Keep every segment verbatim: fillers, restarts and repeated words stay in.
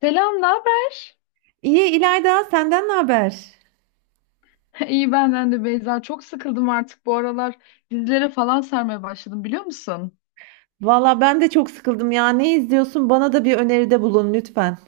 Selam, ne haber? İyi İlayda, senden ne haber? İyi benden de Beyza. Çok sıkıldım artık bu aralar. Dizilere falan sarmaya başladım biliyor musun? Valla ben de çok sıkıldım ya. Ne izliyorsun? Bana da bir öneride bulun lütfen.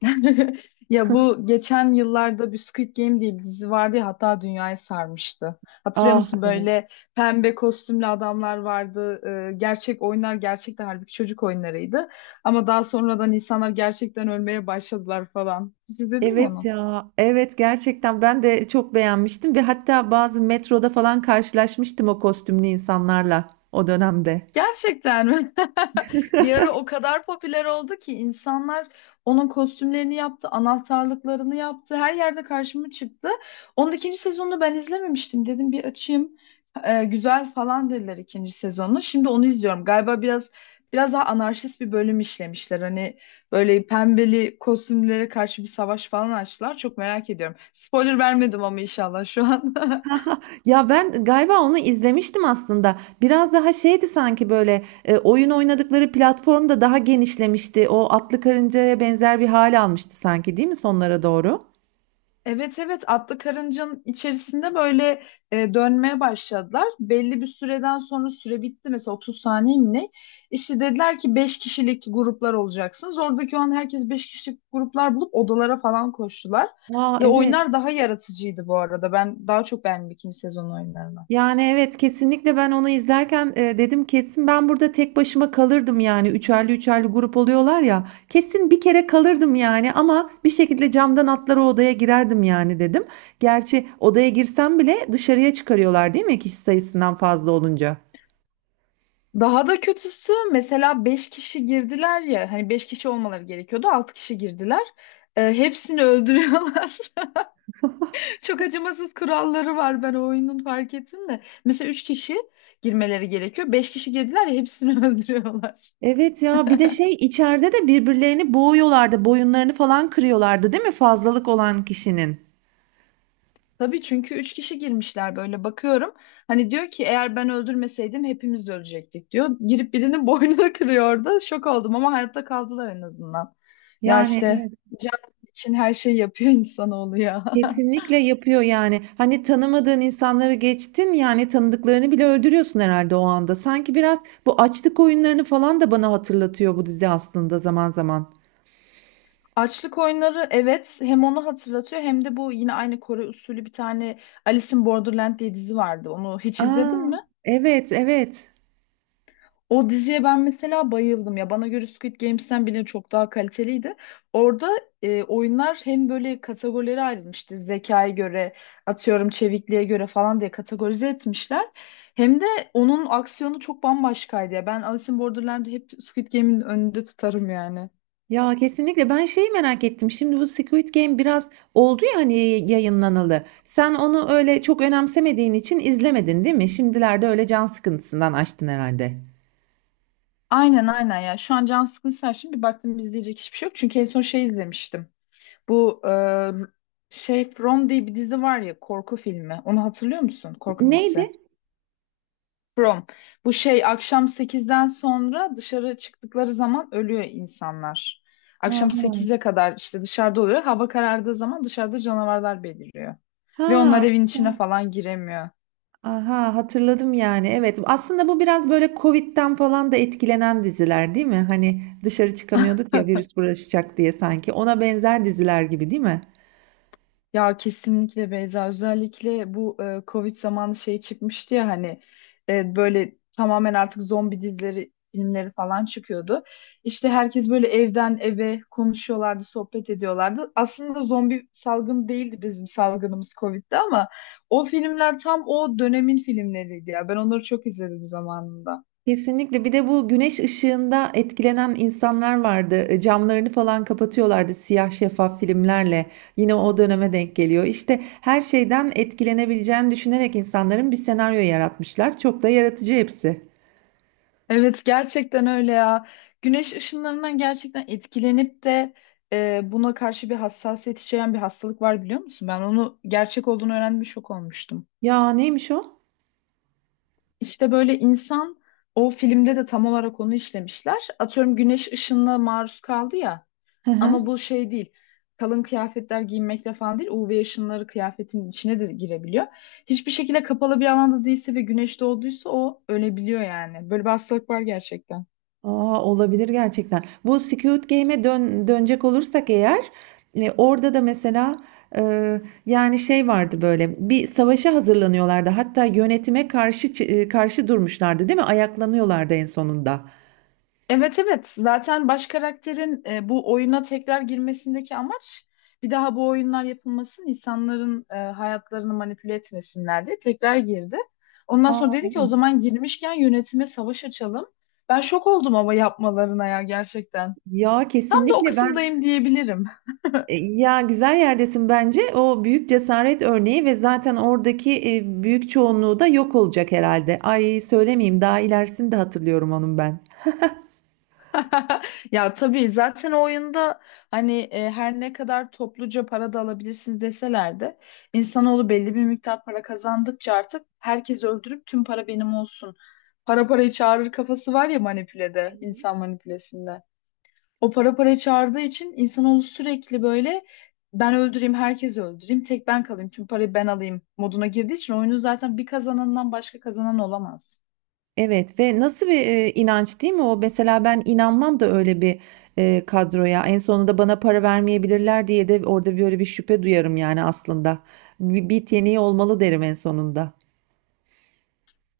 Ya bu geçen yıllarda bir Squid Game diye bir dizi vardı ya hatta dünyayı sarmıştı. Hatırlıyor Ah musun evet. böyle pembe kostümlü adamlar vardı. Ee, gerçek oyunlar gerçekten halbuki çocuk oyunlarıydı. Ama daha sonradan insanlar gerçekten ölmeye başladılar falan. Hiç izledin mi Evet onu? ya. Evet gerçekten ben de çok beğenmiştim ve hatta bazı metroda falan karşılaşmıştım o kostümlü insanlarla o dönemde. Gerçekten mi? Bir ara o kadar popüler oldu ki insanlar onun kostümlerini yaptı, anahtarlıklarını yaptı. Her yerde karşıma çıktı. Onun ikinci sezonunu ben izlememiştim. Dedim bir açayım. Ee, güzel falan dediler ikinci sezonunu. Şimdi onu izliyorum. Galiba biraz biraz daha anarşist bir bölüm işlemişler. Hani böyle pembeli kostümlere karşı bir savaş falan açtılar. Çok merak ediyorum. Spoiler vermedim ama inşallah şu an. Ya ben galiba onu izlemiştim aslında. Biraz daha şeydi sanki böyle e, oyun oynadıkları platform da daha genişlemişti. O atlı karıncaya benzer bir hal almıştı sanki değil mi sonlara doğru? Evet evet, atlı karıncanın içerisinde böyle e, dönmeye başladılar. Belli bir süreden sonra süre bitti mesela otuz saniye mi ne? İşte dediler ki beş kişilik gruplar olacaksınız. Oradaki o an herkes beş kişilik gruplar bulup odalara falan koştular. Aa Ya evet. oyunlar daha yaratıcıydı bu arada. Ben daha çok beğendim ikinci sezon oyunlarını. Yani evet kesinlikle ben onu izlerken, eee, dedim kesin ben burada tek başıma kalırdım yani üçerli üçerli grup oluyorlar ya, kesin bir kere kalırdım yani ama bir şekilde camdan atlar o odaya girerdim yani dedim. Gerçi odaya girsem bile dışarıya çıkarıyorlar değil mi kişi sayısından fazla olunca? Daha da kötüsü mesela beş kişi girdiler ya hani beş kişi olmaları gerekiyordu altı kişi girdiler. E, hepsini öldürüyorlar. Çok acımasız kuralları var ben o oyunun fark ettim de. Mesela üç kişi girmeleri gerekiyor. Beş kişi girdiler ya hepsini öldürüyorlar. Evet ya bir de şey içeride de birbirlerini boğuyorlardı, boyunlarını falan kırıyorlardı değil mi fazlalık olan kişinin? Tabii çünkü üç kişi girmişler böyle bakıyorum. Hani diyor ki eğer ben öldürmeseydim hepimiz ölecektik diyor. Girip birinin boynunu kırıyor orada. Şok oldum ama hayatta kaldılar en azından. Ya Yani işte evet. can için her şeyi yapıyor insanoğlu ya. Kesinlikle yapıyor yani. Hani tanımadığın insanları geçtin yani tanıdıklarını bile öldürüyorsun herhalde o anda. Sanki biraz bu açlık oyunlarını falan da bana hatırlatıyor bu dizi aslında zaman zaman. Açlık oyunları evet, hem onu hatırlatıyor hem de bu yine aynı Kore usulü bir tane Alice in Borderland diye dizi vardı. Onu hiç izledin Aa, mi? evet evet. O diziye ben mesela bayıldım ya. Bana göre Squid Games'ten bile çok daha kaliteliydi. Orada e, oyunlar hem böyle kategorilere ayrılmıştı. Zekaya göre, atıyorum çevikliğe göre falan diye kategorize etmişler. Hem de onun aksiyonu çok bambaşkaydı ya. Ben Alice in Borderland'i hep Squid Game'in önünde tutarım yani. Ya kesinlikle ben şeyi merak ettim. Şimdi bu Squid Game biraz oldu ya hani yayınlanalı. Sen onu öyle çok önemsemediğin için izlemedin değil mi? Şimdilerde öyle can sıkıntısından açtın herhalde. Aynen aynen ya. Şu an can sıkıntısı, şimdi bir baktım izleyecek hiçbir şey yok. Çünkü en son şey izlemiştim. Bu e, şey From diye bir dizi var ya, korku filmi. Onu hatırlıyor musun? Korku dizisi. Neydi? Prom. Bu şey akşam sekizden sonra dışarı çıktıkları zaman ölüyor insanlar. Akşam Aha. sekize kadar işte dışarıda oluyor. Hava karardığı zaman dışarıda canavarlar beliriyor. Ve onlar Ha. evin içine falan giremiyor. Aha hatırladım yani. Evet. Aslında bu biraz böyle Covid'den falan da etkilenen diziler değil mi? Hani dışarı çıkamıyorduk ya virüs bulaşacak diye sanki. Ona benzer diziler gibi değil mi? Ya kesinlikle Beyza, özellikle bu e, Covid zamanı şey çıkmıştı ya hani e, böyle tamamen artık zombi dizileri filmleri falan çıkıyordu. İşte herkes böyle evden eve konuşuyorlardı, sohbet ediyorlardı. Aslında zombi salgını değildi, bizim salgınımız Covid'di ama o filmler tam o dönemin filmleriydi ya. Ben onları çok izledim zamanında. Kesinlikle. Bir de bu güneş ışığında etkilenen insanlar vardı. E, camlarını falan kapatıyorlardı siyah şeffaf filmlerle. Yine o döneme denk geliyor. İşte her şeyden etkilenebileceğini düşünerek insanların bir senaryo yaratmışlar. Çok da yaratıcı hepsi. Evet gerçekten öyle ya. Güneş ışınlarından gerçekten etkilenip de e, buna karşı bir hassasiyet içeren bir hastalık var biliyor musun? Ben onu gerçek olduğunu öğrendim, şok olmuştum. Ya neymiş o? İşte böyle insan, o filmde de tam olarak onu işlemişler. Atıyorum güneş ışınına maruz kaldı ya, Hı hı. ama bu şey değil. Kalın kıyafetler giymekle falan değil. U V ışınları kıyafetin içine de girebiliyor. Hiçbir şekilde kapalı bir alanda değilse ve güneş doğduysa o ölebiliyor yani. Böyle bir hastalık var gerçekten. Aa, olabilir gerçekten. Bu Squid Game'e dön dönecek olursak eğer, e, orada da mesela, e, yani şey vardı, böyle bir savaşa hazırlanıyorlardı. Hatta yönetime karşı çı- e, karşı durmuşlardı, değil mi? Ayaklanıyorlardı en sonunda. Evet evet, zaten baş karakterin e, bu oyuna tekrar girmesindeki amaç bir daha bu oyunlar yapılmasın, insanların e, hayatlarını manipüle etmesinler diye tekrar girdi. Ondan sonra Aa dedi ki o evet. zaman girmişken yönetime savaş açalım. Ben şok oldum ama yapmalarına ya, gerçekten. Ya Tam da o kesinlikle ben, kısımdayım diyebilirim. e, ya güzel yerdesin bence. O büyük cesaret örneği ve zaten oradaki e, büyük çoğunluğu da yok olacak herhalde. Ay söylemeyeyim daha ilerisini de hatırlıyorum onun ben. Ya tabii zaten o oyunda hani e, her ne kadar topluca para da alabilirsiniz deseler de insanoğlu belli bir miktar para kazandıkça artık herkes öldürüp tüm para benim olsun. Para parayı çağırır kafası var ya, manipülede, insan manipülesinde. O para parayı çağırdığı için insanoğlu sürekli böyle ben öldüreyim, herkesi öldüreyim, tek ben kalayım, tüm parayı ben alayım moduna girdiği için oyunu zaten bir kazanandan başka kazanan olamaz. Evet ve nasıl bir e, inanç değil mi o? Mesela ben inanmam da öyle bir e, kadroya. En sonunda bana para vermeyebilirler diye de orada böyle bir şüphe duyarım yani aslında. Bir, bir yeteneği olmalı derim en sonunda.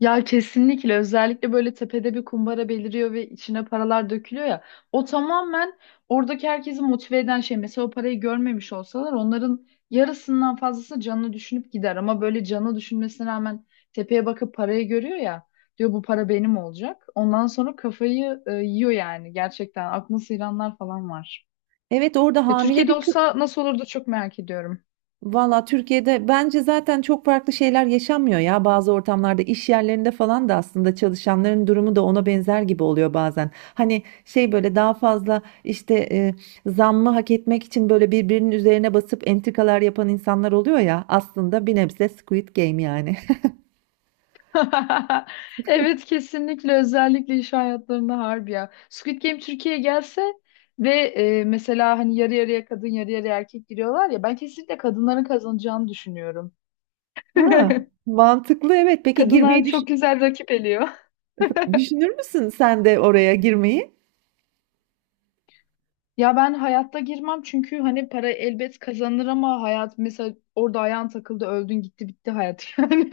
Ya kesinlikle, özellikle böyle tepede bir kumbara beliriyor ve içine paralar dökülüyor ya. O tamamen oradaki herkesi motive eden şey. Mesela o parayı görmemiş olsalar onların yarısından fazlası canını düşünüp gider. Ama böyle canı düşünmesine rağmen tepeye bakıp parayı görüyor ya. Diyor bu para benim olacak. Ondan sonra kafayı e, yiyor yani gerçekten. Aklını sıyıranlar falan var. Evet orada Ya hamile Türkiye'de bir kız. olsa nasıl olurdu çok merak ediyorum. Valla Türkiye'de bence zaten çok farklı şeyler yaşanmıyor ya. Bazı ortamlarda iş yerlerinde falan da aslında çalışanların durumu da ona benzer gibi oluyor bazen. Hani şey böyle daha fazla işte, e, zammı hak etmek için böyle birbirinin üzerine basıp entrikalar yapan insanlar oluyor ya. Aslında bir nebze Squid Game yani. Evet kesinlikle, özellikle iş hayatlarında harbi ya. Squid Game Türkiye'ye gelse ve e, mesela hani yarı yarıya kadın yarı yarıya erkek giriyorlar ya, ben kesinlikle kadınların kazanacağını düşünüyorum. Ha, mantıklı evet. Peki Kadınlar girmeyi düş- çok güzel rakip eliyor. düşünür müsün sen de oraya girmeyi? Ya ben hayatta girmem, çünkü hani para elbet kazanır ama hayat, mesela orada ayağın takıldı öldün gitti bitti hayat yani.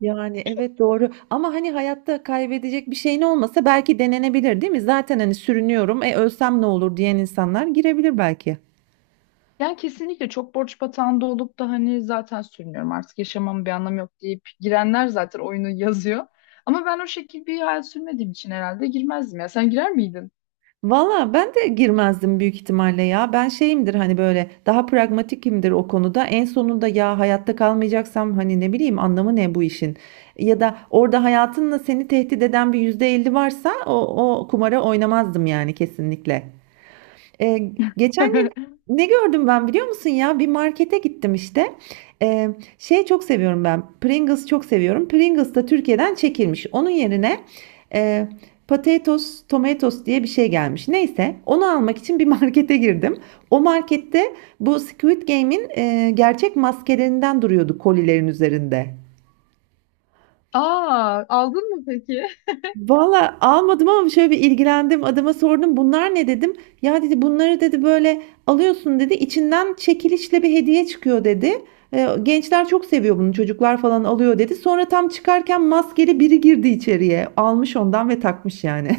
Yani evet doğru ama hani hayatta kaybedecek bir şeyin olmasa belki denenebilir değil mi? Zaten hani sürünüyorum, e ölsem ne olur diyen insanlar girebilir belki. Yani kesinlikle, çok borç batağında olup da hani zaten sürünüyorum artık yaşamamın bir anlamı yok deyip girenler zaten oyunu yazıyor. Ama ben o şekilde bir hayat sürmediğim için herhalde girmezdim ya. Sen girer miydin? Valla ben de girmezdim büyük ihtimalle ya. Ben şeyimdir hani böyle, daha pragmatikimdir o konuda. En sonunda ya hayatta kalmayacaksam hani ne bileyim, anlamı ne bu işin? Ya da orada hayatınla seni tehdit eden bir yüzde elli varsa o, o kumara oynamazdım yani kesinlikle. Ee, geçen gün ne gördüm ben biliyor musun ya? Bir markete gittim işte. Ee, şey çok seviyorum ben. Pringles çok seviyorum. Pringles da Türkiye'den çekilmiş. Onun yerine e, Potatoes, Tomatoes diye bir şey gelmiş. Neyse, onu almak için bir markete girdim. O markette bu Squid Game'in e, gerçek maskelerinden duruyordu kolilerin üzerinde. Aa, aldın mı peki? Valla almadım ama şöyle bir ilgilendim. Adama sordum, bunlar ne dedim. Ya dedi, bunları dedi böyle alıyorsun dedi. İçinden çekilişle bir hediye çıkıyor dedi. "E, gençler çok seviyor bunu, çocuklar falan alıyor dedi. Sonra tam çıkarken maskeli biri girdi içeriye. Almış ondan ve takmış yani.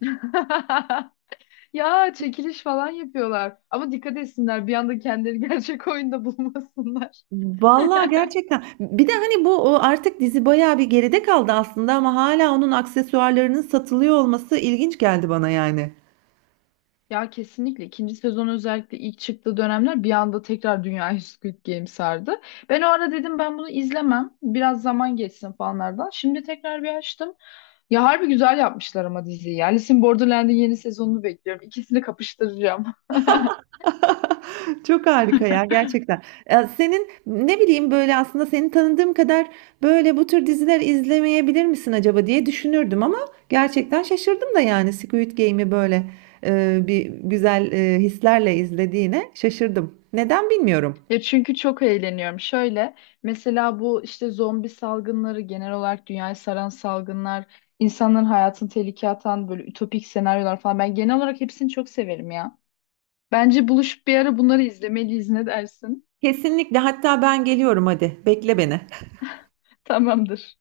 Ya çekiliş falan yapıyorlar. Ama dikkat etsinler bir anda kendileri gerçek oyunda bulmasınlar. Valla gerçekten. Bir de hani bu, o artık dizi bayağı bir geride kaldı aslında ama hala onun aksesuarlarının satılıyor olması ilginç geldi bana yani. Ya kesinlikle ikinci sezon, özellikle ilk çıktığı dönemler bir anda tekrar dünyayı Squid Game sardı. Ben o ara dedim ben bunu izlemem. Biraz zaman geçsin falanlardan. Şimdi tekrar bir açtım. Ya harbi güzel yapmışlar ama diziyi. Ya Alice in Borderland'in yeni sezonunu bekliyorum. İkisini kapıştıracağım. Çok harika ya gerçekten. Ya senin ne bileyim, böyle aslında seni tanıdığım kadar böyle bu tür diziler izlemeyebilir misin acaba diye düşünürdüm, ama gerçekten şaşırdım da yani Squid Game'i böyle e, bir güzel e, hislerle izlediğine şaşırdım. Neden bilmiyorum. Ya çünkü çok eğleniyorum. Şöyle, mesela bu işte zombi salgınları, genel olarak dünyayı saran salgınlar, insanların hayatını tehlikeye atan böyle ütopik senaryolar falan. Ben genel olarak hepsini çok severim ya. Bence buluşup bir ara bunları izlemeliyiz, ne dersin? Kesinlikle, hatta ben geliyorum, hadi bekle beni. Tamamdır.